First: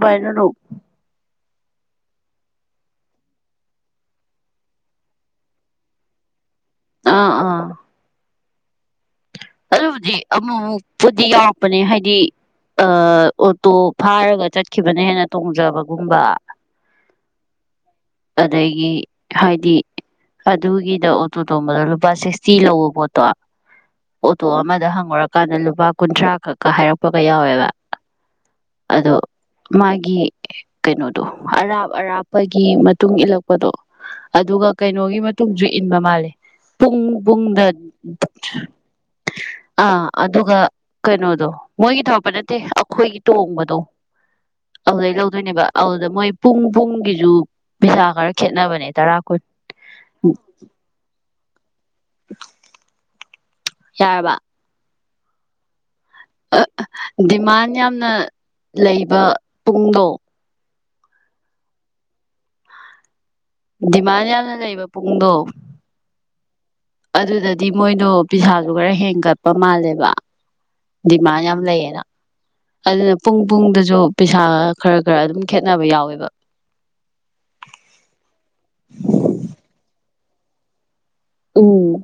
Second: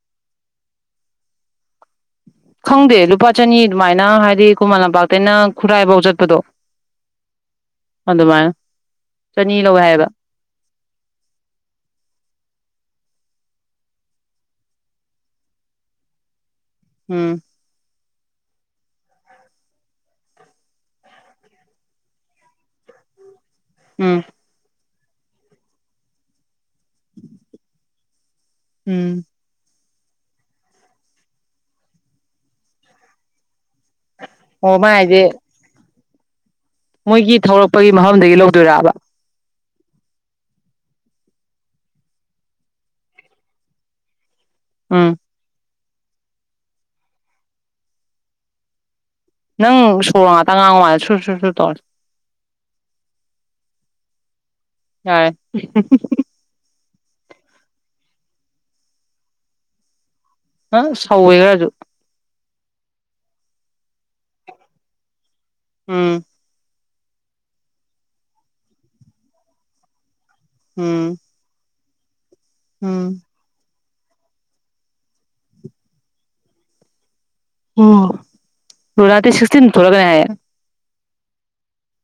ꯕꯥꯥꯏꯅ knock ꯈꯪꯗꯦ ꯂꯨꯄꯥ ꯆꯅꯤ ꯑꯗꯨꯃꯥꯏꯅ ꯍꯥꯏꯗꯤ ꯈꯨꯃꯟ ꯂꯝꯄꯥꯛꯇꯩꯅ ꯈꯨꯔꯥꯏꯐꯧ ꯆꯠꯄꯗꯣ ꯑꯥ ꯑꯥ ꯃ ꯑꯗꯨꯕꯨꯗꯤ ꯑꯃꯨꯛ ꯑꯃꯨꯛꯄꯨꯗꯤ ꯌꯥꯎꯔꯛꯄꯅꯦ ꯍꯥꯏꯗꯤ ꯑ ꯑꯣꯇꯣ ꯐꯥꯔꯒ ꯆꯠꯈꯤꯕꯅ ꯍꯦꯟꯅ ꯇꯣꯡꯖꯕꯒꯨꯝꯕ ꯎꯝ ꯑꯗꯒꯤ ꯍꯥꯏꯗꯤ ꯑꯗꯨꯒꯤꯗ ꯑꯣꯇꯣ ꯇꯣꯝꯕꯗ ꯂꯨꯄꯥ ꯁꯤꯛꯁꯇꯤ ꯂꯧꯕ ꯄꯣꯠꯇꯣ ꯎꯝ ꯑꯣ ꯇꯣ ꯑꯃꯥꯏꯥꯡ ꯉꯔꯀꯥꯟꯗ ꯂꯨꯄꯥ ꯀꯨꯟꯊ꯭ꯔꯥ ꯈꯛꯀ ꯍꯥꯏꯔꯛꯄꯒ ꯌꯥꯎꯋꯦꯕ ꯑꯗꯣ ꯎꯝ ꯃꯥꯒꯤ ꯀꯩꯅꯣꯗꯣ ꯑꯔꯥꯞ ꯑꯔꯥꯞꯄꯒꯤ ꯇꯨꯡ ꯏꯜꯂꯛꯄ ꯣ ꯑꯗꯨꯒ ꯑꯣ ꯃꯥ ꯀꯩꯅꯣꯒꯤ ꯍꯥꯏꯁꯦ ꯃꯇꯨꯡꯁꯨ ꯃ ꯃꯥꯜꯂꯦ ꯄꯨꯡ ꯃꯣꯏꯒꯤ ꯄꯨꯡꯗ ꯊꯧꯔꯛꯄꯒꯤ ꯃꯐꯝꯗꯒꯤ ꯂꯧꯗꯣꯏꯔꯕ ꯑꯥ ꯑꯗꯨꯒ ꯀꯩꯅꯣꯗꯣ ꯃꯣꯏꯒꯤ ꯊꯧꯔꯛꯄ ꯅꯠꯇꯦ ꯑꯩꯈꯣꯏꯒꯤ ꯇꯣꯡꯕꯗꯣ ꯎꯝ ꯑꯗꯨꯗꯩ ꯂꯧꯧꯗꯣꯏꯅꯦꯕ ꯑꯗꯨꯗ ꯃꯣꯏ ꯄꯨꯡ ꯄꯨꯡꯒꯤꯁꯨ ꯄꯩꯁꯥ ꯈꯔ ꯈꯦꯠꯅꯕꯅꯦ ꯇꯔꯥ ꯀꯨꯟ ꯅꯪ ꯁꯣꯔ ꯉꯥꯛꯇ ꯉꯥꯡꯉꯗ ꯁꯨꯔ ꯁꯨ ꯁ ꯇ ꯌꯥꯔꯕ ꯌꯥ ꯗꯤꯃꯥꯟ ꯌꯥꯝꯅ ꯂꯩꯕ ꯄꯨꯡꯗꯣ ꯑ ꯁꯧꯋꯦ ꯔꯖꯨ ꯗꯤꯃꯥꯟ ꯌꯥꯝꯅ ꯂꯩꯕ ꯄꯨꯡꯗꯣ ꯎꯝ ꯑꯗꯨꯗꯗꯤ ꯃꯣꯏꯗꯣ ꯄꯤꯁꯥꯗꯨ ꯈꯔ ꯍꯦꯟꯒꯠꯄ ꯃꯥꯜꯂꯦꯕ ꯎꯝ ꯗꯤꯃꯥꯟ ꯌꯥꯝ ꯂꯩꯌꯦꯅ ꯎꯝ ꯑꯗꯨꯅ ꯄꯨꯡ ꯄꯨꯡꯗꯁꯨ ꯁꯨ ꯄꯩꯁꯥ ꯈꯔ ꯈꯔ ꯑꯗꯨꯝ ꯈꯦꯠꯅꯕ ꯌꯥꯎꯋꯦꯕ ꯎꯝ ꯔꯇꯦ ꯁꯤꯁꯤ ꯊꯣꯂꯒ ꯍꯥꯏ ꯎꯝ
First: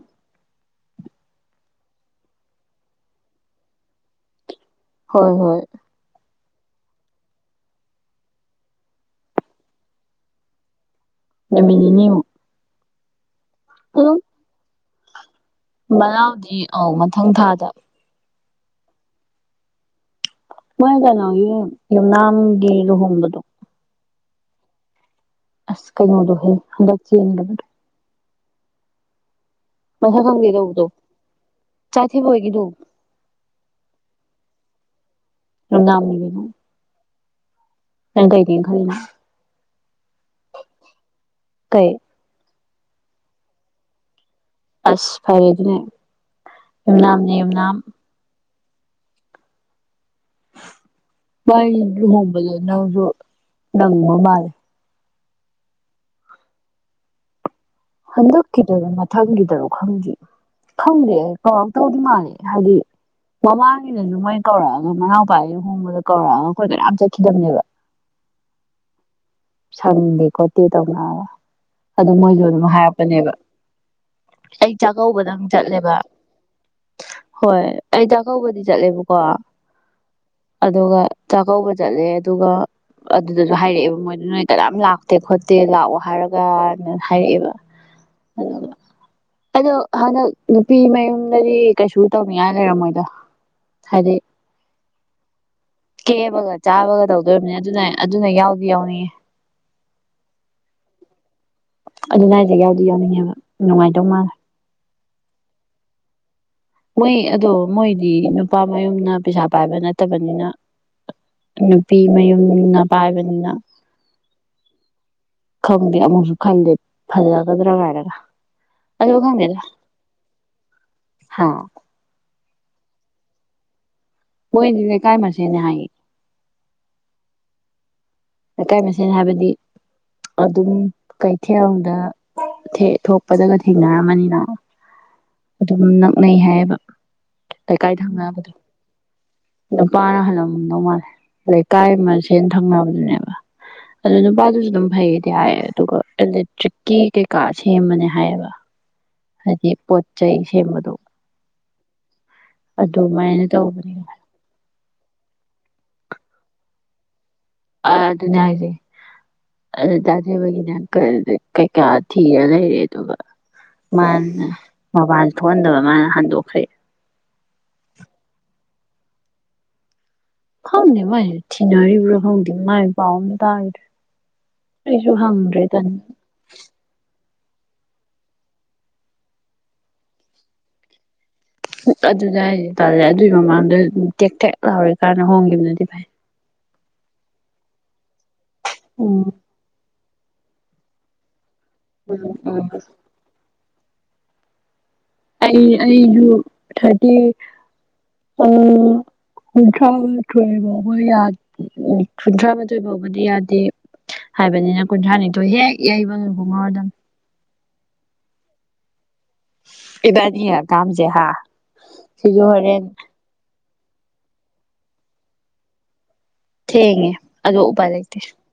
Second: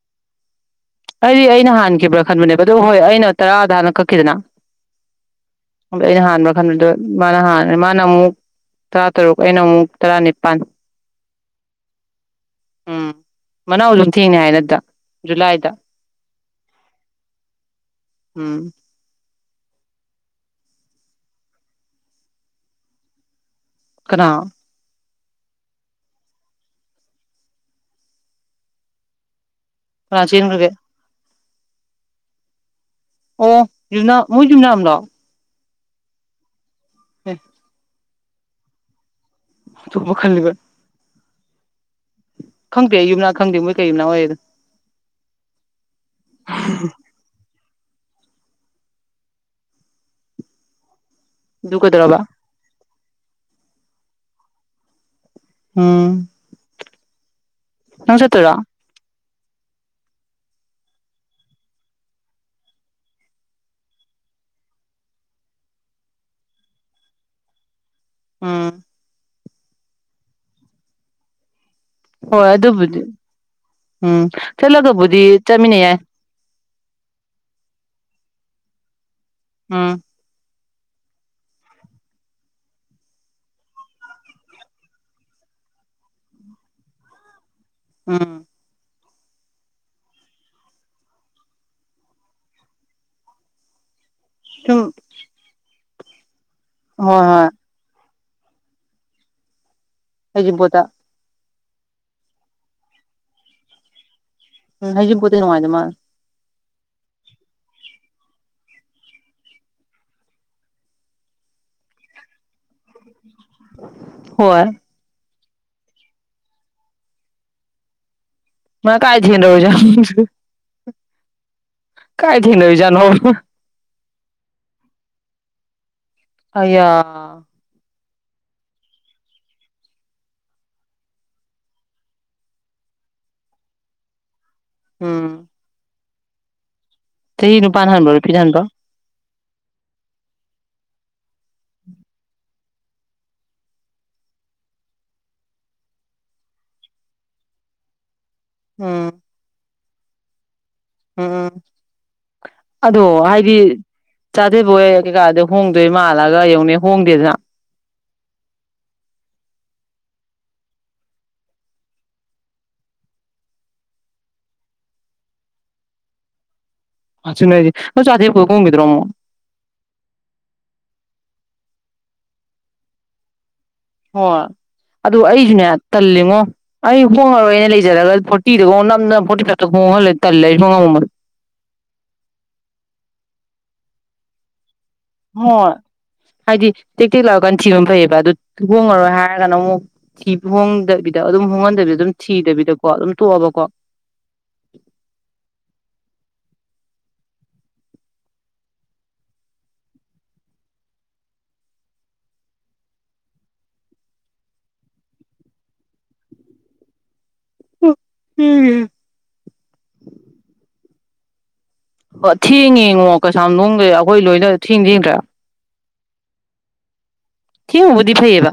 ꯑꯩꯗꯤ ꯑꯩꯅ ꯍꯥꯟꯈꯤꯕ꯭ꯔꯥ ꯈꯟꯕꯅꯦꯕ ꯑꯗꯨ ꯍꯣꯏ ꯑꯩꯅ ꯇꯔꯥꯗ ꯍꯥꯟꯅ ꯀꯛꯈꯤꯗꯅ ꯍꯣꯏ ꯍꯣꯏ ꯟꯗ ꯃꯥꯅ ꯍꯥꯟꯅ ꯃꯥꯅ ꯑꯃꯨꯛ ꯇꯔꯥ ꯇꯔꯨꯛ ꯑꯩꯅ ꯑꯃꯨꯛ ꯇꯔꯥꯅꯤꯄꯥꯜ ꯅꯃꯤꯒꯤꯅꯤ ꯎꯝ ꯃꯅꯥꯎ ꯑꯗꯨꯝ ꯊꯦꯡꯅ ꯍꯥꯏꯅꯠꯇ ꯖꯨꯂꯥꯏꯗ ꯃꯅꯥꯎꯗꯤ ꯑꯧ ꯃꯊꯪ ꯊꯥꯗ ꯎꯝ ꯃꯣꯏ ꯀꯅꯣꯒꯤ ꯌꯨꯝꯅꯥꯝꯒꯤ ꯂꯨꯍꯣꯡꯕꯗꯣ ꯀꯅꯥꯥ ꯑꯁ ꯀꯩꯣꯗꯣꯍꯦ ꯉꯁꯥ ꯀꯅꯥ ꯆꯦꯟꯈ꯭ꯔꯒꯦ ꯐꯪꯂꯤꯗꯧꯕꯗꯣ ꯆꯥꯏꯊꯕ ꯑꯣꯏꯒꯗꯨꯨ ꯑꯣ ꯌꯅ ꯃꯣꯏ ꯅꯝꯗꯣ ꯝꯅ ꯍꯝ ꯅꯪ ꯀꯩꯗꯤꯡ ꯀꯅ ꯊꯃ ꯈꯜꯂꯤꯕ ꯀꯩ ꯈꯪꯗꯦ ꯑꯩ ꯌꯨꯝꯅꯥꯛ ꯈꯪꯗꯦ ꯃꯣꯏ ꯀꯩ ꯌꯨꯝꯅꯥ ꯑꯣꯏꯌꯦ ꯑꯗꯨꯣ ꯑꯁ ꯐꯔꯦ ꯑꯗꯨꯅꯦ ꯌꯨꯝꯅꯥꯝꯅꯦ ꯌꯨꯝꯅꯥꯝ ꯑꯗꯨ ꯀꯩꯗꯧꯔꯕ ꯍꯣꯡꯗꯨ ꯅꯁꯨ ꯅꯪ ꯑ ꯃꯥꯔꯦ ꯑꯝ ꯍ ꯀꯗ ꯃ ꯈꯪꯈꯤ ꯇꯔꯣꯛ ꯈꯪꯗ ꯈꯪꯗꯦ ꯀꯧꯔꯛꯇꯧꯗꯤ ꯃꯥꯜꯂꯦ ꯍꯥꯏꯗꯤ ꯃꯃꯥꯡꯉꯅꯁꯨ ꯃꯣꯏꯅ ꯀꯧꯔꯛꯑꯒ ꯃꯅꯥꯎꯄꯥꯒꯤꯅ ꯍꯣꯡꯕꯗ ꯀꯧꯔꯛꯑꯒ ꯑꯩꯈꯣꯏ ꯀꯌꯥꯝ ꯆꯠꯈꯤꯗꯕꯅꯦꯕ ꯑꯥ ꯁꯪꯗꯦ ꯈꯣꯠꯇꯦ ꯇꯧꯅꯕ ꯍꯣꯏ ꯑꯗꯨꯕꯨꯗꯤ ꯎꯝ ꯑꯩ ꯆꯠꯂꯒꯕꯨꯗꯤ ꯆꯥꯛꯀꯧꯕꯗꯪ ꯆꯠꯃꯤꯟꯅ ꯆꯠꯂꯦꯕ ꯌꯥꯏ ꯍꯣꯏ ꯑꯩ ꯆꯥꯛꯀꯧꯕꯗꯤ ꯆꯠꯂꯦꯕꯀꯣ ꯑꯝ ꯑꯗꯨꯒ ꯆꯥꯛꯀꯧꯕ ꯆꯠꯂꯦ ꯑꯗꯨꯒ ꯑꯗꯨꯗꯁꯨ ꯍꯥꯏꯔꯛꯑꯦꯕ ꯃꯣꯏꯅ ꯅꯣꯏ ꯀꯅꯥꯝ ꯂꯥꯛꯇꯦ ꯈꯣꯠꯇꯦ ꯂꯥꯛꯑꯣ ꯍꯥꯏꯔꯒꯅ ꯍꯥꯏꯔꯛꯑꯦꯕ ꯑꯝ ꯑꯗꯣ ꯍꯟꯗꯛ ꯅꯨꯄꯤ ꯃꯌꯨꯝꯗꯗꯤ ꯀꯩꯁꯨ ꯇꯧꯅꯤꯡꯉꯥꯏ ꯂꯩꯔꯝꯃꯣꯏꯗꯣ ꯍꯥꯏꯗꯤ ꯁꯨꯝ ꯀꯦꯕꯒ ꯆꯥꯕꯒ ꯍꯣꯏ ꯇꯧꯗꯣ ꯍꯣꯏ ꯑꯣꯏꯔꯝꯅꯤ ꯑꯗꯨꯅ ꯑꯗꯨꯅ ꯌꯥꯎꯗꯤ ꯌꯥꯎꯅꯤꯡꯌꯦ ꯍꯒꯤꯄꯣꯠꯇ ꯑꯗꯨ ꯂꯥꯏꯏꯁꯦ ꯌꯥꯎꯗꯤ ꯌꯥꯎꯅꯤꯡꯉꯦꯕ ꯅꯨꯡꯉꯥꯏꯇꯧ ꯃꯥꯜꯂꯦ ꯎ ꯍꯩꯖꯤꯝꯄꯇ ꯅꯨꯡꯉꯥꯏ ꯗꯧ ꯝꯂꯤ ꯃꯣꯏ ꯑꯗꯣ ꯃꯣꯏꯗꯤ ꯅꯨꯄꯥ ꯃꯌꯨꯝꯅ ꯄꯩꯁꯥ ꯄꯥꯏꯕ ꯅꯠꯇꯕꯅꯤꯅ ꯅꯨꯄꯤ ꯃꯌꯨꯝꯅ ꯄꯥꯏꯕꯅꯤꯅ ꯍꯣꯏ ꯈꯪꯗꯦ ꯑꯃꯨꯛꯁꯨ ꯈꯟꯗꯦ ꯐꯖꯒꯗ꯭ꯔꯥ ꯒꯥꯏꯟꯒ ꯃꯥ ꯀꯥꯏ ꯊꯦꯪꯅꯔꯨꯏ ꯖꯠꯅꯣ ꯍꯥ ꯀꯥꯏ ꯊꯦꯡꯅꯔꯨꯏꯖꯅꯣ ꯃꯣꯏꯗꯤ ꯂꯩꯀꯥꯏ ꯃꯁꯦꯅꯤ ꯍꯥꯏ ꯑꯌꯥ ꯂꯩꯀꯥꯏ ꯃꯁꯦꯜ ꯍꯥꯏꯕꯗꯤ ꯑꯗꯨꯝ ꯀꯩꯊꯦꯜꯗ ꯊꯣꯛꯄꯗꯒ ꯊꯦꯡꯅꯔꯝꯃꯅꯤꯅ ꯎꯝ ꯑꯗꯨꯅ ꯅꯩ ꯍꯥꯏꯕ ꯆꯍꯤ ꯅꯨꯄꯥꯅ ꯂꯩꯀꯥꯏ ꯍꯟꯕ꯭ꯔꯣ ꯅꯨꯄꯤꯅ ꯊꯪꯅꯕꯗꯩꯩ ꯍꯟꯕ꯭ꯔꯣ ꯅꯨꯄꯥꯅ ꯍꯜꯂꯝꯗꯧ ꯃꯥꯜꯂꯦ ꯂꯩ ꯂꯩꯀꯥꯏ ꯑꯃꯁꯦꯅ ꯊꯪꯅꯕꯗꯨꯅꯦꯕ ꯑꯗꯨ ꯅꯨꯄꯥꯗꯨꯁꯨ ꯑꯗꯨꯝ ꯐꯩꯗꯤ ꯍꯥꯏ ꯑꯗꯨꯒ ꯏꯂꯦꯛꯇ꯭ꯔꯤꯛꯀꯤ ꯀꯩꯀꯥ ꯁꯦꯝꯕꯅꯦ ꯍꯥꯏꯌꯦꯕ ꯍꯥꯏꯗꯤ ꯄꯣ ꯆꯩ ꯁꯦꯝꯕꯥꯗꯨ ꯑꯥ ꯑꯗꯣ ꯑꯗꯨꯃꯥꯏꯅ ꯍꯥꯏꯗꯤ ꯇꯧꯕꯅꯦ ꯆꯥꯗꯕꯣꯏ ꯀꯩꯀꯥꯗ ꯍꯣꯡ ꯑꯗꯩ ꯃꯥ ꯍꯜꯛꯑꯒ ꯍꯣꯡꯗꯦꯗ꯭ꯅ ꯑ ꯑꯗꯨꯅꯦ ꯍꯥꯏꯁ ꯑꯗꯨ ꯇꯥꯖꯕꯒꯤꯅ ꯀꯩꯀꯥ ꯊꯤꯔ ꯂꯩꯔꯦ ꯑꯗꯨꯒ ꯃꯥꯅ ꯃꯣꯕꯥꯏꯜ ꯊꯣꯛꯍꯟꯗꯕ ꯃꯥꯅ ꯍꯟꯗꯣꯛꯈ꯭ꯔꯦ ꯑꯗꯨꯅꯦ ꯍꯥꯏꯁꯤ ꯃꯧ ꯆꯥꯗꯤ ꯑꯃꯣꯛ ꯍꯣꯡꯒꯤꯗꯔꯣ ꯑꯃꯨꯛ ꯈꯪꯗꯦ ꯃꯥꯏ ꯊꯤꯅꯔꯤꯕ꯭ꯔꯥ ꯈꯪꯗꯦ ꯃꯥꯏ ꯄꯥꯎ ꯑꯃ ꯇꯥꯗ꯭ꯔꯥ ꯍꯣꯏ ꯑꯗꯨ ꯑꯩꯁꯨꯅꯦ ꯇꯟ ꯇꯜꯂꯤꯉꯣ ꯑꯩ ꯍꯣꯡꯉꯔꯣꯏꯅ ꯂꯩꯖꯔꯒ ꯐꯣꯔꯇꯤꯗ ꯉꯣ ꯅꯝꯗꯅ ꯐꯣꯔꯇꯤ ꯐꯥꯏꯐꯇ ꯈꯣꯡꯍꯜꯂꯦ ꯇꯜꯂꯦ ꯑꯩꯁꯨ ꯉꯝꯃꯣꯏ ꯑꯗꯨꯗ ꯍꯥꯏꯁꯦ ꯇꯥꯜꯂꯦ ꯑꯗꯨꯒꯤ ꯃꯃꯥꯡꯗ ꯇꯦꯛ ꯇꯦꯛ ꯂꯥꯎꯔꯤ ꯀꯥꯟꯗ ꯍꯣꯏ ꯍꯣꯡꯒꯤꯕꯅꯗꯤ ꯐꯩ ꯍꯥꯏꯗꯤ ꯇꯦꯛ ꯇꯦꯛ ꯂꯥꯎꯔꯤꯀꯥꯟ ꯊꯤꯕꯅ ꯐꯩꯌꯦꯕ ꯑꯗꯨ ꯍꯣꯡꯉꯔꯣꯏ ꯎꯝ ꯍꯥꯏꯔꯒꯅ ꯑꯃꯨꯛ ꯁꯤꯕꯨꯛ ꯍꯣꯡꯗꯕꯤꯗ ꯑꯗꯨꯝ ꯍꯣꯡꯍꯟ ꯗꯕꯤꯗ ꯑꯗꯨꯝ ꯎꯝ ꯎꯝ ꯊꯤꯗꯕꯤꯗꯀꯣ ꯑꯗꯨꯝ ꯇꯣꯛꯑꯕꯀꯣ [inaudible] ꯑꯩ ꯑꯩꯁꯨ ꯊꯥꯔꯇꯤ ꯎꯝ ꯀꯨꯟꯊ꯭ꯔꯥ ꯃꯥꯊꯣꯏ ꯐꯥꯎꯕ ꯌꯥ ꯀꯨꯟꯊ꯭ꯔꯥ ꯃꯥꯊꯣꯏ ꯐꯥꯎꯕꯗꯤ ꯌꯥꯗꯦ ꯍꯥꯏꯕꯅꯤꯅ ꯀꯨꯟꯊ꯭ꯔꯥꯅꯤꯊꯣꯏ ꯍꯦꯛ ꯌꯩꯕ ꯍꯣꯡꯉꯛ ꯑꯗꯕꯅꯦ ꯎꯝ ꯏꯕꯥꯅꯤ ꯍꯀꯥꯝꯖꯦ ꯍꯥꯥ ꯊꯦꯡ ꯉꯦꯉꯣ ꯀꯩꯁꯥꯝꯊꯣꯡꯗꯩ ꯑꯩꯈꯣꯏ ꯂꯣꯏꯅ [inaudible] ꯊꯦꯡꯉꯦ ꯑꯗꯣ ꯎꯄꯥꯏ ꯊꯦꯡꯉꯨꯕꯨꯗꯤ ꯂꯩꯇꯦ ꯐꯩꯌꯦꯕ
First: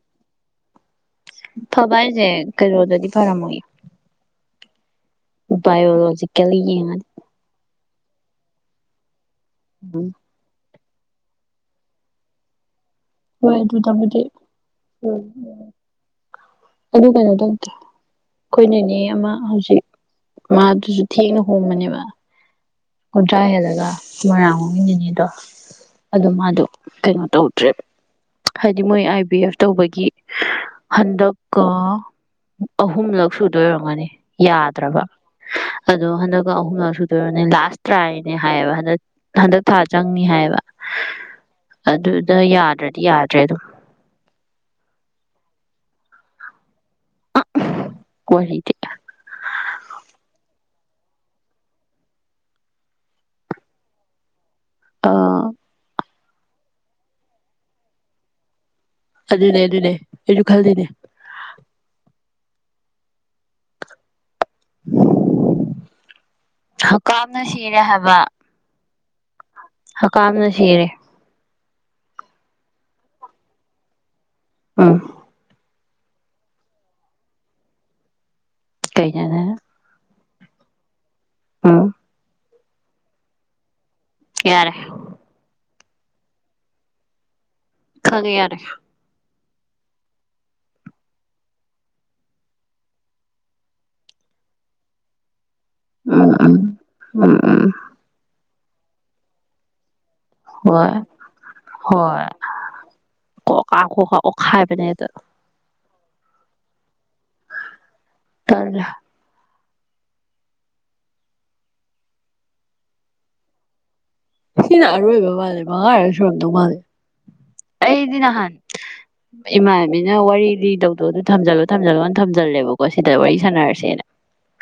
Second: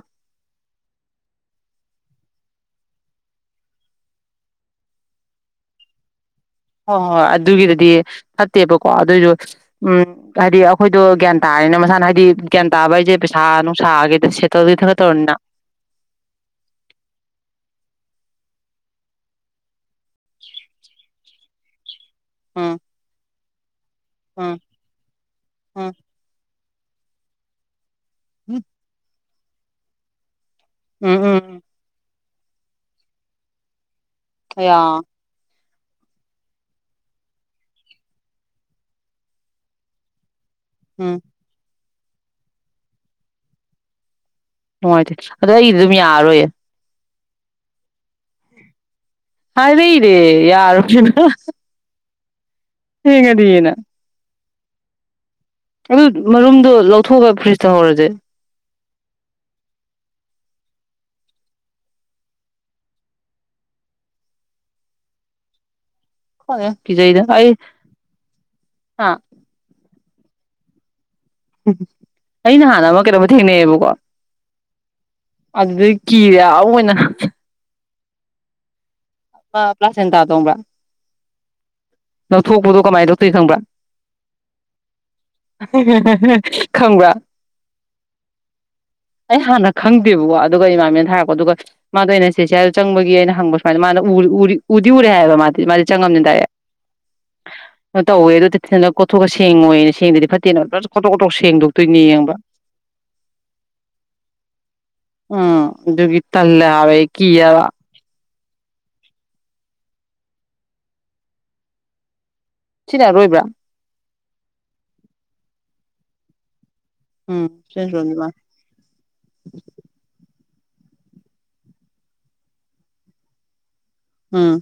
ꯐꯕ ꯍꯥꯏꯁꯦ ꯀꯩꯅꯣꯗꯗꯤ ꯐꯔꯝꯃꯣꯏ ꯕꯥꯏꯑꯣꯂꯣꯖꯤꯛ ꯍꯣꯏ ꯍꯣꯏ ꯑꯗꯨꯒꯤꯗꯗꯤ ꯐꯠꯇꯦꯕꯀꯣ ꯑꯗꯨꯏꯁꯨ ꯎꯝ ꯀꯔꯤ ꯈꯣꯏꯗꯣ ꯒ꯭ꯌꯥꯟ ꯇꯥꯔꯅꯦ ꯃꯁꯥꯅ ꯍꯥꯏꯗꯤ ꯒ꯭ꯌꯥꯟ ꯇꯥꯕ ꯍꯥꯏꯁꯦ ꯄꯩꯁꯥ ꯍꯣꯏ ꯅꯨꯡ ꯑꯗꯨꯗꯕꯨꯗꯤ ꯁꯥꯒꯦꯗ ꯁꯦꯠꯇꯜꯗꯤ ꯈꯔ ꯇꯧꯔꯅꯤꯗꯅ ꯎꯝ ꯑꯗꯨ ꯀꯩꯅꯣ ꯇꯧꯗ꯭ꯔꯥ ꯑꯩꯈꯣꯏ ꯅꯦꯅꯦ ꯑꯃ ꯍꯧꯖꯤꯛ ꯃꯥ ꯑꯗꯨꯖꯨ ꯊꯦꯡꯅ ꯍꯣꯡꯕꯅꯦꯕ ꯎꯝ ꯀꯨꯟꯊ꯭ꯔꯥ ꯍꯦꯜꯂꯒ ꯎꯝ ꯃꯣꯏꯔꯥꯡ ꯂꯣꯝꯒꯤ ꯅꯦꯅꯦꯗꯣ ꯎꯝ ꯑꯗꯣ ꯃꯥꯗꯣ ꯀꯩꯅꯣ ꯇꯧꯗ꯭ꯔꯦꯕ ꯍꯥꯏꯗꯤ ꯃꯣꯏ ꯕꯤ ꯑꯦꯐ ꯇꯧꯕꯒꯤ ꯎꯝ ꯎꯝ ꯍꯟꯗꯛ ꯎꯝ ꯀ ꯑꯍꯨꯝꯂꯛ ꯁꯨꯗꯣꯏ ꯑꯣꯏꯔꯝꯒꯅꯤ ꯑꯌꯥ ꯌꯥꯗ꯭ꯔꯕ ꯑꯗꯣ ꯍꯟꯗꯛ ꯑꯍꯨꯝꯂꯛ ꯁꯨꯗꯣꯏꯔꯅꯤ ꯂꯥꯁꯇ ꯇ꯭ꯔꯥꯏꯅꯦ ꯍꯥꯏꯌꯦꯕ ꯍꯟꯗꯛ ꯍꯟꯗꯛ ꯊꯥ ꯆꯪꯅꯤ ꯍꯥꯏꯌꯦꯕ ꯎꯝ ꯑꯗꯨꯗ ꯌꯥꯗ꯭ꯔꯗꯤ ꯌꯥꯗ꯭ꯔꯦ ꯑꯗꯨꯝ ꯅꯨꯡꯉꯥꯏꯇꯦ ꯑꯗꯣ ꯑꯩꯗꯤ ꯑꯗꯨꯝ ꯌꯥꯔꯔꯣꯏꯌꯦ ꯑ ꯋꯥꯗ ꯍꯥꯏꯗꯦ ꯏꯔꯦ ꯌꯥꯔ ꯍꯉꯗꯤ ꯌꯦꯅ ꯑꯥ ꯃꯔꯨꯝꯗꯣ ꯂꯧꯊꯣꯛꯑꯒ ꯐ꯭ꯔꯤꯖꯇ ꯍꯧꯔꯁꯦ ꯑꯗꯨꯅꯦ ꯑꯗꯨꯅꯦ ꯑꯩꯁꯨ ꯈꯜꯗꯅꯦ ꯎꯝ ꯀ ꯆꯗ ꯑꯩ ꯁꯤꯔꯦ ꯑ ꯍꯀꯥꯝꯅ ꯁꯤꯔꯦ ꯎ ꯑꯩꯅ ꯍꯥꯟꯅ ꯑꯃ ꯀꯩꯅꯣꯝ ꯊꯦꯡꯅꯩꯌꯦꯕꯀꯣ ꯎꯝ ꯑꯗꯨ ꯀꯤꯔꯦ ꯑꯅ ꯀꯩꯅꯣꯅꯦ ꯄ꯭ꯂꯥꯁꯁ ꯑꯦꯟ ꯇꯣꯡꯕ ꯑꯥ ꯊꯣꯛꯄꯗꯣ ꯀꯃꯥꯏꯅ ꯇꯧ ꯇꯣꯏꯔꯤ ꯈꯪꯕ꯭ꯔ ꯌꯥꯔꯦ ꯈꯪꯕ ꯈꯪꯒꯦ ꯌꯥꯔꯦ ꯑꯩ ꯍꯥꯟꯅ ꯈꯪꯗꯦꯕꯀꯣ ꯑꯗꯨꯒ ꯏꯃꯥꯃꯦꯅ ꯊꯔꯛꯄꯣ ꯑꯗꯨꯒ ꯃꯥꯗ ꯑꯩꯅ ꯆꯦꯆꯦꯗ ꯆꯪꯕꯒꯤ ꯑꯩꯅ ꯍꯪꯕ ꯁꯨꯃꯥꯏꯅ ꯃꯥꯅ ꯎ ꯎ ꯎꯔꯤ ꯎꯔꯣ ꯃꯥꯦ ꯃꯥꯗꯤ ꯆꯪꯉꯝꯅꯤ ꯎꯝ ꯇꯥꯏꯔꯦ ꯎꯝ ꯎꯝ ꯎꯝ ꯇꯧꯋꯦ ꯑ ꯑꯗꯨ ꯍ ꯀꯣꯊꯣꯛꯒ ꯁꯦꯡ ꯑꯣꯏ ꯑꯣꯏꯅ ꯁꯦꯡꯗꯗꯤ ꯐꯠꯇꯦꯅ ꯄꯨ ꯍꯣꯏ ꯈꯣꯇꯣꯛ ꯈꯣꯇꯣꯛ ꯁꯦꯡꯗꯣꯛꯇꯣꯏꯅꯦ ꯍꯣꯏ ꯌꯦꯡꯕ ꯀꯣꯀꯥ ꯀꯣꯀꯥ ꯑꯣꯠꯈꯥꯏꯕꯅꯦ ꯑꯗꯣ ꯎꯝ ꯑꯗꯨꯒꯤ ꯇꯜ ꯍꯥꯏꯕꯦ ꯀ ꯌꯥꯕ ꯇꯔ꯭ꯔ ꯁꯤꯅ ꯔꯣꯏꯕ꯭ꯔꯥ ꯁꯤꯅ ꯑꯔꯣꯏꯕ ꯃꯥꯜꯂꯦ ꯃꯉꯥ ꯍꯥꯏꯔꯒ ꯁꯣꯏꯝꯗꯧ ꯃꯥꯜꯂꯦ ꯎꯝ ꯑꯩꯗꯤ ꯅꯍꯥꯟ ꯏꯃꯥꯟꯕꯤꯅ ꯋꯥꯔꯤ ꯀ ꯇꯧꯗꯣ ꯑꯗꯨ ꯊꯝꯖꯜꯂꯣ ꯊꯝꯖꯜꯂꯣꯅ ꯊꯖꯜꯂꯕꯀꯣ ꯁꯤꯗ ꯋꯥꯔꯤ ꯁꯥꯟꯅꯔꯁꯦꯅ ꯎꯝ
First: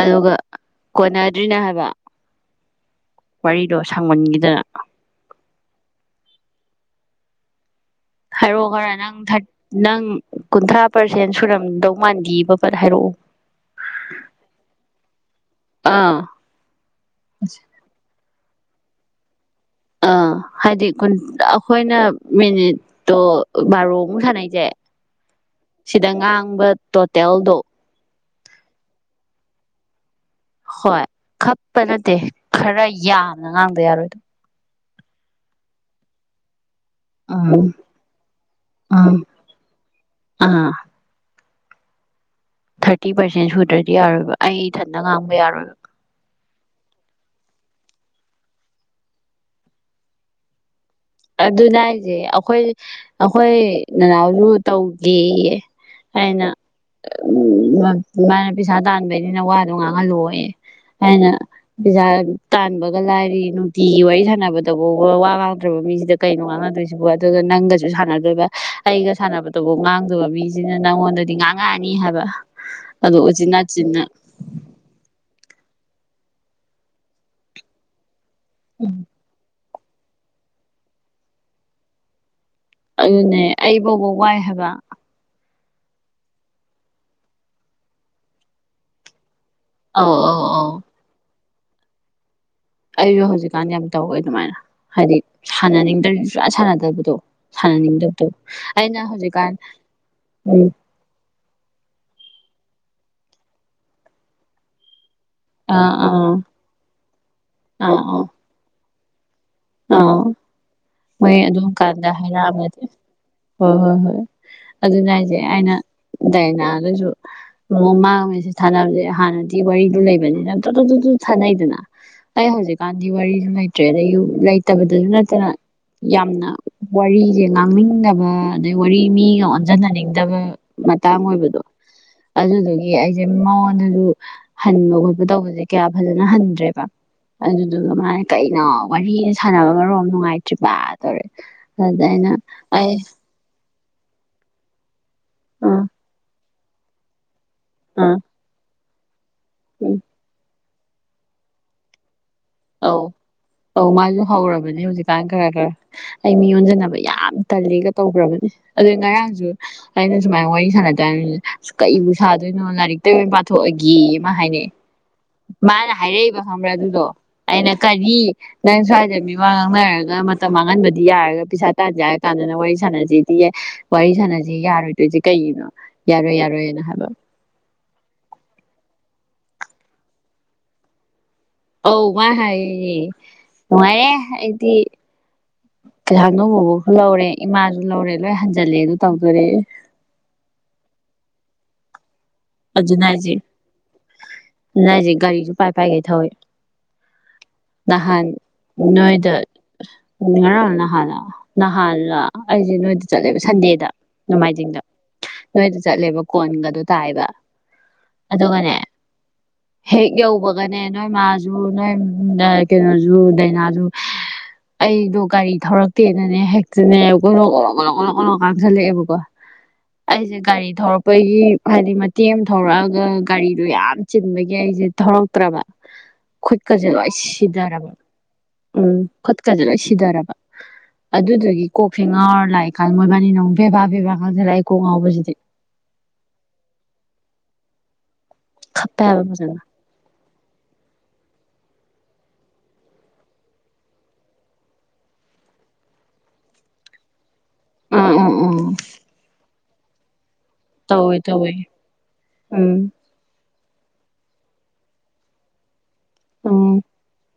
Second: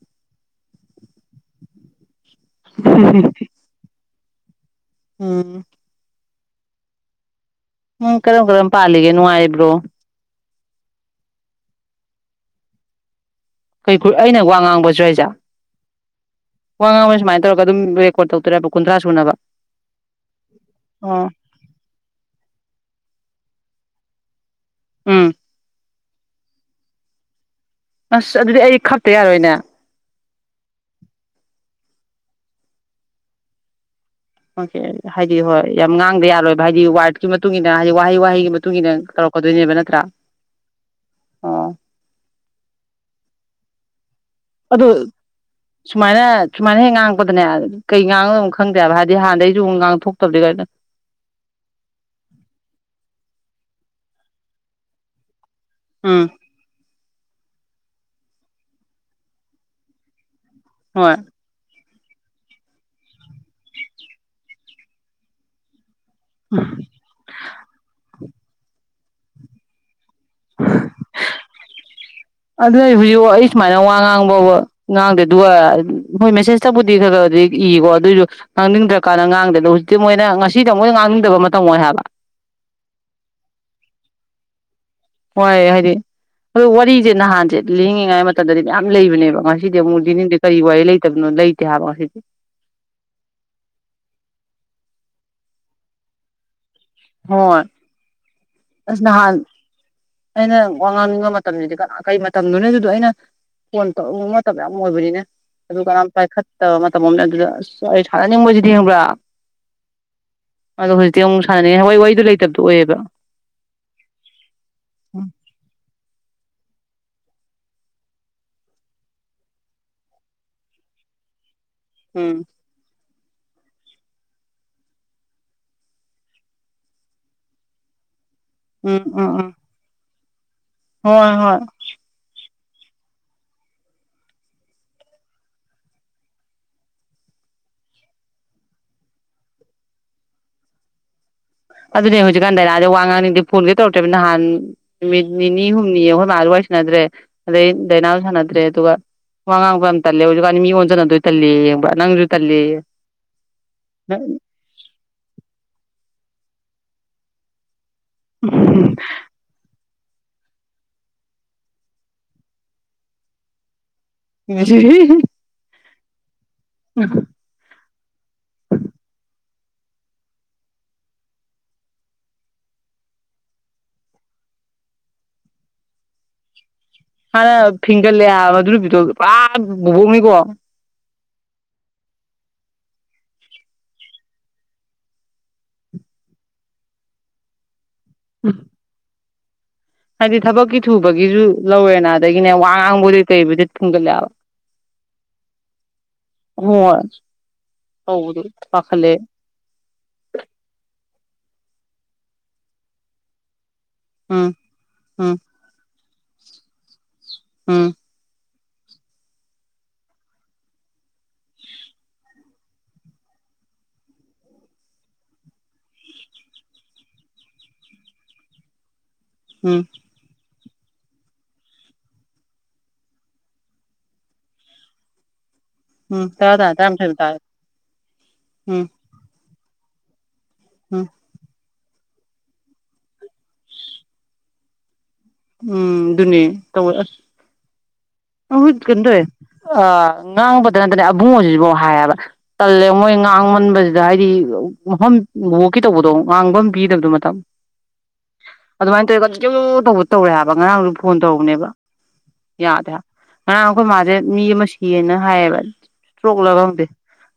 ꯑꯗꯨꯒ ꯀꯣꯟꯅꯗ꯭ꯔꯤꯅꯦ ꯍꯥꯏꯕ ꯎꯝ ꯎꯝ ꯊꯥꯡꯃꯟꯒꯤꯗꯅ ꯎꯝ ꯎꯝ ꯀꯔꯝ ꯍꯥꯏꯔꯛꯑꯣ ꯀꯔꯝ ꯈꯔ ꯄꯥꯜꯂꯤꯒꯦ ꯅꯪ ꯊꯥꯔ ꯅꯨꯡꯉꯥꯏꯕ꯭ꯔꯣ ꯅꯪ ꯀꯨꯟꯊ꯭ꯔꯥ ꯄꯥꯔꯁꯦꯟ ꯁꯨꯔꯝꯗꯧ ꯃꯥꯟꯗꯤꯌꯦ ꯄꯠ ꯍꯥꯏꯔꯛꯎ ꯀꯩ ꯑꯩꯅ ꯋꯥ ꯉꯥꯡꯕꯁꯨ ꯍꯥꯏꯖꯦ ꯑꯥ ꯋꯥ ꯉꯥꯡꯕꯁꯦ ꯁꯨꯃꯥꯏ ꯇꯧꯔꯒ ꯑꯗꯨꯝ ꯐꯣꯟ ꯇꯧꯔꯛ ꯇꯣꯏꯔꯕ ꯀꯟꯊ꯭ꯔꯥ ꯁꯨꯨꯅꯕ ꯑꯥ ꯍꯥꯏꯗꯤ ꯑꯈꯣꯏꯅ ꯃꯤꯅꯤꯠꯇꯣ ꯕꯥꯔꯣ [unintelligible] ꯁꯥꯅꯩꯁꯦ ꯎꯝ ꯁꯤꯗ ꯉꯥꯡꯕ ꯇꯣꯇꯦꯜꯗꯣ ꯑꯁ ꯑꯗꯨꯗꯤ ꯑꯩ ꯈꯞꯇ ꯌꯥꯔꯣꯏꯅꯦ ꯍꯣꯏ ꯈꯞꯄ ꯅꯠꯇꯦ ꯈꯔ ꯌꯥꯝꯅ ꯉꯥꯡꯗ ꯌꯥꯔꯣꯏꯗ ꯑꯣꯀꯦ ꯍꯥꯏꯗꯤ ꯍꯣꯏ ꯌꯥꯝ ꯉꯥꯡꯗ ꯌꯥꯔꯣꯏ ꯍꯥꯏꯗꯤ ꯋꯥꯔꯗꯀꯤ ꯃꯇꯨꯡ ꯎꯝ ꯍꯥꯏꯗꯤ ꯋꯥꯍꯩ ꯋꯥꯍꯩꯒꯤ ꯃꯇꯨꯡ ꯃꯇꯨꯡꯏꯟꯅ ꯎꯝ ꯇꯧꯔꯛꯀꯗꯣꯏꯅꯦꯕ ꯅꯠꯇ꯭ꯔꯥ ꯑꯥ ꯑꯣ ꯊꯥꯔꯇꯤ ꯄꯥꯔꯁꯦꯟ ꯁꯨꯗ꯭ꯔꯗꯤ ꯌꯥꯔꯣꯏꯕ ꯑꯩ ꯑꯗꯨ ꯏꯊꯟꯇ ꯉꯥꯡꯕ ꯌꯥꯔꯣꯏꯕ ꯁꯨꯃꯥꯏꯅ ꯁꯨꯃꯥꯏꯅ ꯍꯦꯛ ꯉꯥꯡꯉꯛꯄꯗꯅꯦ ꯀꯩ ꯉꯥꯡꯒꯗꯧꯅꯣ ꯈꯪꯗꯦꯕ ꯍꯥꯏꯗꯤ ꯍꯥꯟꯅꯗꯩꯁꯨ ꯉꯥꯡ ꯊꯣꯛꯇꯕꯅꯤꯅ ꯑꯗꯨꯅꯦ ꯍꯥꯏꯁꯦ ꯑꯈꯣꯏ ꯑꯈꯣꯏ ꯅꯅꯥꯎꯁꯨ ꯇꯧꯒꯦꯌꯦ ꯎꯝ ꯑꯩꯅ ꯃꯥꯥꯏꯅ ꯄꯩꯁꯥ ꯇꯥꯟꯕꯩꯅꯤꯅ ꯋꯥꯗꯣ ꯉꯥꯡꯍꯜꯂꯣꯌꯦ ꯍꯣꯏ ꯑꯩꯅ ꯄꯩꯁꯥ ꯇꯥꯟꯕꯒ ꯂꯥꯏꯔꯤ ꯅꯨꯡꯇꯤꯒꯤ ꯋꯥꯔꯤ ꯁꯥꯟꯅꯕꯗꯐꯥꯎꯕ ꯋꯥ ꯉꯥꯡꯗ꯭ꯔꯕ ꯃꯤ ꯑꯗꯨꯗ ꯀꯩꯅꯣ ꯉꯥꯡꯅꯗꯣꯏꯁꯤꯕꯣ ꯑꯗꯨꯒ ꯅꯪꯒꯁꯨ ꯁꯥꯟꯅꯗꯣꯏꯕ ꯑꯩꯒ ꯁꯥꯟꯅꯕꯗꯨꯕꯨ ꯉꯥꯡꯗꯕ ꯃꯤꯁꯤꯅ ꯅꯪꯉꯣꯟꯗꯗꯤ ꯉꯥꯡꯉꯛꯑꯅꯤ ꯍꯥꯏꯕ ꯑꯗꯨꯅꯦ ꯑꯗꯣ ꯍꯧꯖꯤꯛ ꯎꯆꯤꯟ ꯑꯩ ꯁꯨꯃꯥꯏꯅ ꯋꯥ ꯅꯥꯆꯤꯟꯅ ꯉꯥꯡꯕ ꯉꯥꯡꯗꯦ ꯑꯗꯨꯒ ꯎ ꯍꯣꯏ ꯃꯦꯁꯦꯖꯇꯕꯨꯗꯤ ꯈꯔꯗꯤ ꯏꯀꯣ ꯑꯗꯣꯏꯁꯨ ꯉꯥꯡꯅꯤꯡꯗ꯭ꯔꯀꯥꯟꯗ ꯉꯥꯡꯗꯦ ꯃꯣꯏꯅ ꯉꯁꯤꯗ ꯃꯣꯏ ꯉꯥꯡꯅꯤꯡꯗꯕ ꯃꯇꯝ ꯑꯣꯏ ꯍꯥꯏꯕ ꯑꯗꯨꯅꯦ ꯑꯩ ꯐꯥꯎꯕ ꯋꯥꯏ ꯍꯥꯏꯕ ꯍꯣꯏ ꯍꯥꯏꯗꯤ ꯑꯗꯣ ꯋꯥꯔꯤꯁꯦ ꯅꯍꯥꯟꯁꯦ ꯂꯤꯅꯤꯡꯉꯤꯉꯥꯏ ꯃꯇꯝꯗꯗꯤ ꯌꯥꯝ ꯂꯩꯕꯅꯦꯕ ꯉꯁꯤ ꯁꯤꯗꯤ ꯑꯃꯨꯨꯛ ꯑꯧ ꯂꯤꯅꯤꯡꯗꯦ ꯑꯧ ꯀꯔꯤ ꯑꯧ ꯋꯥꯔꯤ ꯂꯩꯇꯕꯅꯣ ꯂꯩ ꯇꯦ ꯍꯥꯏꯕ ꯉꯁꯤ ꯑꯩꯁꯨ ꯍꯧꯖꯤꯛꯀꯥꯟꯗꯤ ꯌꯥꯝ ꯇꯧꯋꯦ ꯑꯗꯨꯃꯥꯏꯅ ꯍꯥꯏꯗꯤ ꯁꯥꯟꯅꯅꯤꯡꯗ꯭ꯔꯗꯤ ꯁꯨꯡꯁꯥ ꯁꯥꯟꯅ ꯗꯕꯗꯣ ꯍꯣꯏ ꯁꯥꯟꯅꯅꯤꯡꯗꯕꯗꯣ ꯑꯩꯅ ꯑꯁ ꯅꯍꯥꯟ ꯍꯧꯖꯤꯛꯀꯥꯟ ꯑꯩꯅ ꯎꯝ ꯋꯥ ꯉꯥꯡꯅꯤꯡꯕ ꯃꯇꯝꯗꯗꯤ ꯀꯅꯥꯝ ꯀꯩ ꯃꯇꯝꯗꯅꯣ ꯑꯗꯨꯗꯣ ꯑꯩꯅ ꯐꯣꯟ ꯇꯧꯅꯤꯡꯕ ꯃꯇꯝ ꯌꯥꯝ ꯑꯣꯏꯕꯅꯤꯅꯦ ꯑꯗꯨ ꯑꯥ ꯀꯅꯥꯝ ꯑꯥ ꯄꯥꯏꯈꯠꯇꯕ ꯃꯇꯝ ꯑꯃ ꯑꯗꯨꯗ ꯑꯁ ꯑꯥ ꯑꯩ ꯑꯥ ꯁꯥꯟꯅꯅꯤꯡꯕꯁꯤꯗꯤ ꯈꯪꯕ꯭ꯔꯥ ꯑꯥ ꯑꯗꯣ ꯍꯧꯖꯤꯛꯇꯤ ꯃꯣꯏ ꯑꯃꯨꯛ ꯑꯗꯨꯝ ꯁꯥꯟꯅꯤꯡꯉꯦ ꯍꯣꯏ ꯀꯥꯟꯗ ꯋꯥꯔꯤꯗꯣ ꯂꯩꯇꯕꯗꯣ ꯍꯥꯏꯔꯛꯑꯕꯗꯤ ꯑꯣꯏꯌꯦꯕ ꯍꯣꯏ ꯍꯣꯏ ꯍꯣꯏ ꯑꯗꯨꯅꯦ ꯎꯝ ꯍꯥꯏꯁꯦ ꯑꯩꯅ ꯗꯥꯏꯅꯥ ꯁꯨ ꯃꯃꯥꯒ ꯃꯦꯁꯦꯖ ꯊꯥꯅꯕꯁꯦ ꯍꯥꯟꯅꯗꯤ ꯋꯥꯔꯤꯗꯨ ꯂꯩꯕꯅꯤꯅ ꯇꯣ ꯇꯣ ꯇꯣ ꯊꯥꯅꯩꯗꯅ ꯎꯝ ꯑꯩ ꯍꯧꯖꯤꯛꯀꯥꯟ ꯗꯤ ꯋꯥꯔꯤꯁꯨ ꯂꯩꯇ꯭ꯔꯦ ꯑꯗꯩ ꯂꯩꯇꯕꯗꯁꯨ ꯅꯠꯇꯅ ꯌꯥꯝꯅ ꯋꯥꯔꯤꯁꯦ ꯉꯥꯡꯅꯤꯡꯗꯕ ꯑꯗꯩ ꯋꯥꯔꯤ ꯎꯝ ꯃꯤ ꯎꯝ ꯎꯝ ꯑꯣꯟꯖꯟꯅꯅꯤꯡ ꯗꯒꯨꯝ ꯃꯇꯥꯡ ꯍꯣꯏ ꯍꯣꯏ ꯑꯣꯏꯕꯗꯣ ꯑꯗꯨꯗꯨ ꯑꯩꯁꯦ ꯃꯉꯣꯟꯗꯁꯨ ꯍꯟꯕ ꯈꯣꯠꯄ ꯇꯧꯕꯁꯦ ꯀꯌꯥ ꯐꯖꯅ ꯍꯟꯗ꯭ꯔꯦꯕ ꯑꯗꯨꯗꯨꯒ ꯃꯥꯅ ꯀꯩꯅꯣ ꯋꯥꯔꯤꯅ ꯁꯥꯟꯅꯕꯅ ꯃꯔꯣꯟ ꯑꯝ ꯅꯨꯡꯉꯥꯏꯇ꯭ꯔꯤꯕ ꯇꯧꯔꯛꯑꯦ ꯑꯗꯨꯗꯤ ꯍꯧꯖꯤꯀꯥꯟ ꯗꯥꯏꯅꯥꯁꯦ ꯋꯥ ꯉꯥꯡꯅꯤꯡꯗꯦ ꯐꯣꯟꯁꯤ ꯇꯧ ꯔꯛꯇ꯭ꯔꯦꯕ ꯅꯍꯥꯟ ꯅꯨꯃꯤꯠ ꯅꯤꯅꯤ ꯑꯥ ꯍꯨꯝꯅꯤ ꯑꯩꯈꯣꯏ ꯃꯥꯁꯨ ꯋꯥꯔꯤ ꯁꯥꯟꯅꯗ꯭ꯔꯦ ꯑꯗꯩ ꯑꯥ ꯗꯩꯅꯥꯁꯨ ꯁꯥꯟꯅꯗ꯭ꯔꯦ ꯑꯗꯨꯒ ꯋꯥꯉꯥꯡꯕ ꯌꯥꯝ ꯇꯜꯂꯦ ꯍꯧꯖꯤꯛꯀꯥꯟ ꯃꯤꯉꯣꯟ ꯅꯗꯣꯏ ꯇꯜꯂꯦꯌꯦ [unintelligible] ꯅꯪꯁꯨ ꯑꯧ ꯑꯧ ꯃꯥꯥꯏꯁꯨ ꯍꯧꯔꯕꯅꯦ ꯍꯧꯖꯤꯛꯀꯥꯟ ꯈꯔ ꯈꯔ ꯑꯩ ꯃꯤ ꯑꯣꯟꯖꯟꯅꯕ ꯌꯥꯝ ꯇꯜꯂꯤꯒ ꯇꯧꯒ꯭ꯔꯕꯅꯤ ꯑꯗꯩ ꯇꯜꯂꯦꯌꯦ ꯉꯔꯥꯡꯁꯨ ꯑꯩꯅ ꯁꯨꯃꯥꯏꯅ ꯋꯥꯔꯤ ꯁꯥꯟꯅ [unintelligible] ꯑꯁ ꯀꯩꯔꯤꯕꯨ ꯁꯥꯗꯣꯏꯅꯣ ꯂꯥꯏꯔꯤꯛꯇꯒꯤ ꯑꯣꯏꯅ ꯄꯥꯊꯣꯛꯑꯒꯦ ꯒꯤ ꯃꯥ ꯍꯥꯏꯅꯦ ꯃꯥꯅ ꯍꯥꯏꯔꯛꯏꯕ ꯈꯪꯕ꯭ꯔꯥ ꯑꯗꯨꯗꯣ ꯑꯩꯅ ꯀꯔꯤ ꯅꯪ ꯁ꯭ꯋꯥꯏꯗ ꯃꯤ ꯋꯥ ꯉꯥꯡꯅꯔꯒ ꯃꯇꯝ ꯃꯥꯡꯍꯟꯕꯗꯤ ꯌꯥꯔꯒ ꯄꯩꯁꯥ ꯇꯥꯟꯖꯦ ꯍꯥꯏꯔ ꯀꯥꯟꯗꯅ ꯋꯥꯔꯤ ꯁꯥꯟꯅꯁꯤꯗꯤ ꯌꯥ ꯋꯥꯔꯤ ꯁꯥꯟꯅꯁꯤ ꯌꯥꯔꯣꯏꯗꯣꯏꯁꯤ ꯀꯩꯒꯤꯅꯣ ꯌꯥꯔꯣꯏ ꯌꯥꯔꯣꯏꯅ ꯍꯥꯏꯕ ꯍꯥꯟꯅ ꯐꯤꯡꯒꯜꯂꯤ ꯍꯥꯏꯕ ꯑꯗꯨ ꯅꯨꯄꯤꯗꯨ ꯄꯨꯔꯥ [unintelligible] ꯑꯧ ꯃꯥ ꯍꯥꯏ ꯅꯨꯡꯉꯥꯏꯔꯦ ꯑꯩꯗꯤ [unintelligible] ꯕꯨꯕꯣꯛꯁꯨ ꯌꯥꯎꯔꯦ ꯏꯃꯥ ꯂꯧꯔꯦ ꯂꯣꯏ ꯍꯟꯖꯤꯜꯂꯦ ꯑꯗꯨ ꯇꯧ ꯗꯣꯔꯤ ꯍꯥꯏꯗꯤ ꯊꯕꯛꯀꯤ ꯊꯨꯕꯒꯤꯁꯨ ꯂꯧꯋꯦꯅ ꯑꯗꯨꯅ ꯍꯥꯏꯁꯤ ꯍꯥꯏꯕ ꯑꯗꯨꯅ ꯍꯥꯏꯁꯤ ꯒꯥꯔꯤꯁꯨ ꯄꯥꯏ ꯄꯥꯏꯒꯩ ꯊꯧꯏꯤ ꯍꯣꯏ ꯅꯍꯥꯟ ꯇꯧꯕꯗꯣ ꯄꯥꯈꯠꯂꯦ ꯅꯣꯏꯗ ꯉꯥꯔꯥꯡꯂꯥ ꯅꯍꯥꯟꯂꯥ ꯅꯍꯥꯟꯂ ꯑꯩꯁꯦ ꯅꯣꯏꯗ ꯆꯠꯂꯦꯕ ꯁꯟꯗꯦꯗ ꯎꯝ ꯅꯣꯡꯃꯥꯏꯖꯤꯡꯗ ꯎꯝ ꯅꯣꯏꯗ ꯆꯠꯂꯦꯕ ꯀꯣꯟꯒꯗꯨ ꯇꯥꯏꯕ ꯎꯨꯝ ꯑꯗꯨꯒꯅꯦ ꯍꯦꯛ ꯌꯧꯕꯒꯅꯦ ꯅꯣꯏ ꯃꯥꯁꯨ ꯅꯣꯏ ꯀꯩꯅꯣꯁꯨ ꯗꯥꯏꯅꯥꯖꯨ ꯑꯩꯗꯣ ꯒꯥꯔꯤ ꯊꯧꯔꯛꯇꯦꯅꯅꯦ ꯍꯦꯛꯇꯅꯦ ꯀꯣ ꯀꯂꯣ ꯀꯂꯣ ꯉꯥꯡꯖꯤꯜꯂꯛꯑꯦꯕꯀꯣ ꯎꯝ ꯑꯩꯁꯦ ꯒꯥꯔꯤ ꯊꯧꯔꯛꯄꯒꯤ ꯍꯥꯏꯗꯤ ꯃꯇꯦꯛ ꯑꯃꯥ ꯊꯧꯔꯛꯑꯒ ꯒꯥꯔꯤꯗꯨ ꯌꯥꯝ ꯆꯤꯟꯕꯒꯤ ꯑꯩꯁꯦ ꯊꯧꯔꯛꯇ꯭ꯔꯕ ꯎꯝ ꯇꯔꯥ ꯇꯥꯔꯦ ꯈꯨꯠꯀꯁꯦ ꯂ‌ꯣꯏ ꯇꯔꯥꯃꯥꯊꯣꯏꯕꯨ ꯇꯥꯔꯦ ꯁꯤꯊꯔꯕ ꯎꯝ ꯂ‌ꯣꯏ ꯁꯤꯗꯔꯕ ꯎꯝ ꯑꯗꯨꯗꯨꯒꯤ ꯀꯣꯛꯁ‌ꯦ ꯉꯥꯎꯔ ꯂꯥꯛꯏꯀꯥꯟ ꯃꯣꯏꯕꯥꯅꯤꯅꯨ ꯕꯦꯕꯥꯕꯕꯥ ꯉꯥꯡꯁꯤꯜ ꯂꯥꯛꯏ ꯀꯣꯛ ꯉꯥꯎꯕꯁꯤꯗꯤ ꯎꯝ ꯑꯗꯨꯅꯦ ꯇꯧꯋ‌ꯦ ꯑꯁ ꯍꯧ ꯈꯞꯄꯦ ꯀꯩꯅ‌ꯣ ꯇꯧꯋ‌ꯦ ꯍꯥꯏꯕ ꯐꯖꯅ ꯑ ꯉꯥꯡꯕꯗ ꯅꯠꯇꯅ ꯑꯕꯨꯡꯉ‌ꯣ ꯁꯤꯁꯨ ꯗ‌ꯣ ꯍꯥꯏꯌꯦꯕ ꯇꯜꯂꯦ ꯃꯣꯏ ꯉꯥꯡꯃꯟꯕꯁꯤꯗ ꯍꯥꯏꯗꯤ ꯃꯐꯝ ꯋ‌ꯣꯋꯣꯛꯀꯤ ꯇꯧꯕꯗꯣ ꯉꯥꯡꯐꯝ ꯄꯤꯗꯕꯗꯣ ꯃꯇꯝ ꯑꯥ ꯑꯥ ꯑꯥ ꯑꯗꯨꯃꯥꯏ ꯇꯧꯏꯒ ꯇꯧꯋ‌ꯦ ꯍꯥꯏꯕ ꯕ ꯉꯔꯥꯡꯁꯨ ꯇꯧꯋꯦ ꯐꯣꯟ ꯇꯧꯋꯦ ꯇꯧꯔꯨꯕꯅꯦꯕ ꯎꯝ ꯌꯥꯗ‌ꯦ ꯍꯥꯏꯕ ꯉꯔꯥꯡ ꯑꯩꯈꯣꯏ ꯃꯥꯁꯦ ꯃꯤ ꯑꯃ ꯁꯤꯌꯦꯅ ꯍꯥꯏꯌꯦꯕ ꯇꯣꯛꯂꯒ ꯎꯝ ꯈꯪꯗꯦ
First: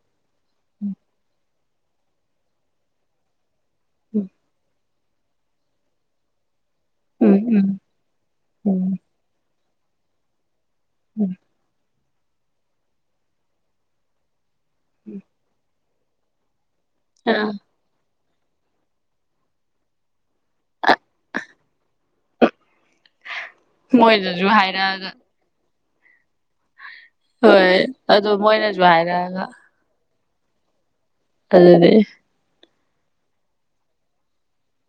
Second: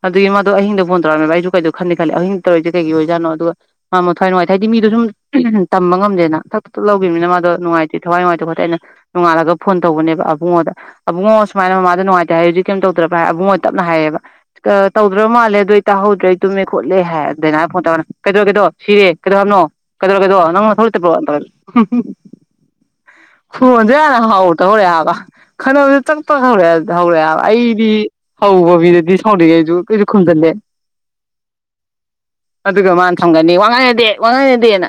ꯑꯗꯨꯏ ꯃꯥꯗꯣ ꯑꯍꯤꯡꯗ ꯐꯣꯟ ꯇꯧꯔꯛꯑꯝꯃꯦꯕ ꯑꯩꯁꯨ ꯀꯩꯗꯧ ꯈꯜꯂꯤ ꯈꯜꯂꯤ ꯑꯍꯤꯡ ꯇꯧꯔꯛꯏꯁꯦ ꯀꯩꯒꯤ ꯑꯣꯏꯖꯠꯅꯣ ꯑꯗꯨꯒ ꯃꯥ ꯎꯝ ꯃꯊꯋꯥꯏ ꯅꯨꯡꯉꯥꯏ ꯍꯥꯏꯗꯤ ꯃꯤꯗ‌ꯣ ꯁꯨꯝ ꯎꯝ ꯇꯝꯕ ꯉꯝꯗꯦꯅ ꯂꯧꯈꯤꯕꯅꯤꯅ ꯃꯥꯗ‌ꯣ ꯎꯝ ꯊꯋꯥꯏꯅꯨꯡꯉꯥꯏꯇ‌ꯦ ꯈ‌ꯣꯠꯇ‌ꯦ ꯑꯩꯅ ꯎꯝ ꯅ‌ꯣꯡꯉꯥꯜꯂ ꯐꯣꯟ ꯇꯧꯕꯅꯦꯕ ꯑꯕꯨꯡꯉꯣꯗ ꯎꯝ ꯑꯕꯨꯡꯉ‌ꯣ ꯁꯨꯃꯥꯏꯅ ꯃꯥꯃꯥ ꯗ‌ꯣ ꯅꯨꯡꯉꯥ ꯇ‌ꯦꯁꯨ ꯍꯥꯏ ꯍꯧꯖꯤꯛ ꯀꯩꯝ ꯇꯧꯗ꯭ꯔꯕ ꯑꯕꯨꯡꯉꯣ ꯇꯞꯅ ꯍꯥꯏꯌꯦꯕ ꯇꯧꯗ꯭ꯔꯕ ꯃꯥꯜꯂꯦ ꯑꯗꯨꯏ ꯇꯥꯍꯧꯗꯔꯦ ꯇꯨꯝꯃ‌ꯦ ꯈꯣꯠꯂꯦ ꯍꯥꯏ ꯕ‌ꯦꯅꯥꯎ ꯐꯣꯟ ꯇꯧꯅ ꯀꯩꯗꯧꯔꯒ‌ꯦ ꯗꯣ ꯁꯤꯔꯦ ꯀꯩꯗꯧ ꯍꯥꯏꯕꯅꯣ ꯀꯩꯗꯧꯔꯥꯒ‌ꯦꯗꯣ ꯅꯪ ꯅꯊꯧ ꯂꯩꯇꯕꯔ‌ꯣ ꯍꯥꯏꯅ ꯇꯧꯔꯛꯏ ꯈ‌ꯣꯟꯗ‌ꯣ ꯌꯥꯝꯅ ꯃꯣꯏꯅꯁꯨ ꯍꯥꯎꯇ ꯇꯧꯔ‌ꯦ ꯍꯥꯏꯔꯛꯑꯒ ꯍꯥꯏꯕ ꯈꯠꯅꯕꯁ‌ꯦ ꯆꯝꯄ ꯍꯧꯔꯛꯑꯦ ꯍꯥꯏ ꯍꯧꯔꯛꯑꯦꯕ ꯍꯣꯏ ꯑꯩꯗꯤ ꯑꯗꯨ ꯍꯧꯕ ꯃꯣꯏꯅꯁꯨ ꯃꯤꯗꯗꯤ ꯍꯥꯏꯔꯛꯑꯒ ꯁꯧꯅꯤꯡꯉꯩꯁꯨ ꯀꯩꯁꯨ ꯈꯨꯟꯗꯅ‌ꯦ ꯑꯗꯅ‌ꯦ ꯑꯗꯨꯒ ꯃꯥꯅ ꯊꯝꯒꯅꯤ ꯋꯥꯉꯥꯡ ꯌꯥꯗꯦ ꯋꯥꯉꯥꯡ ꯌꯥꯗꯦꯅ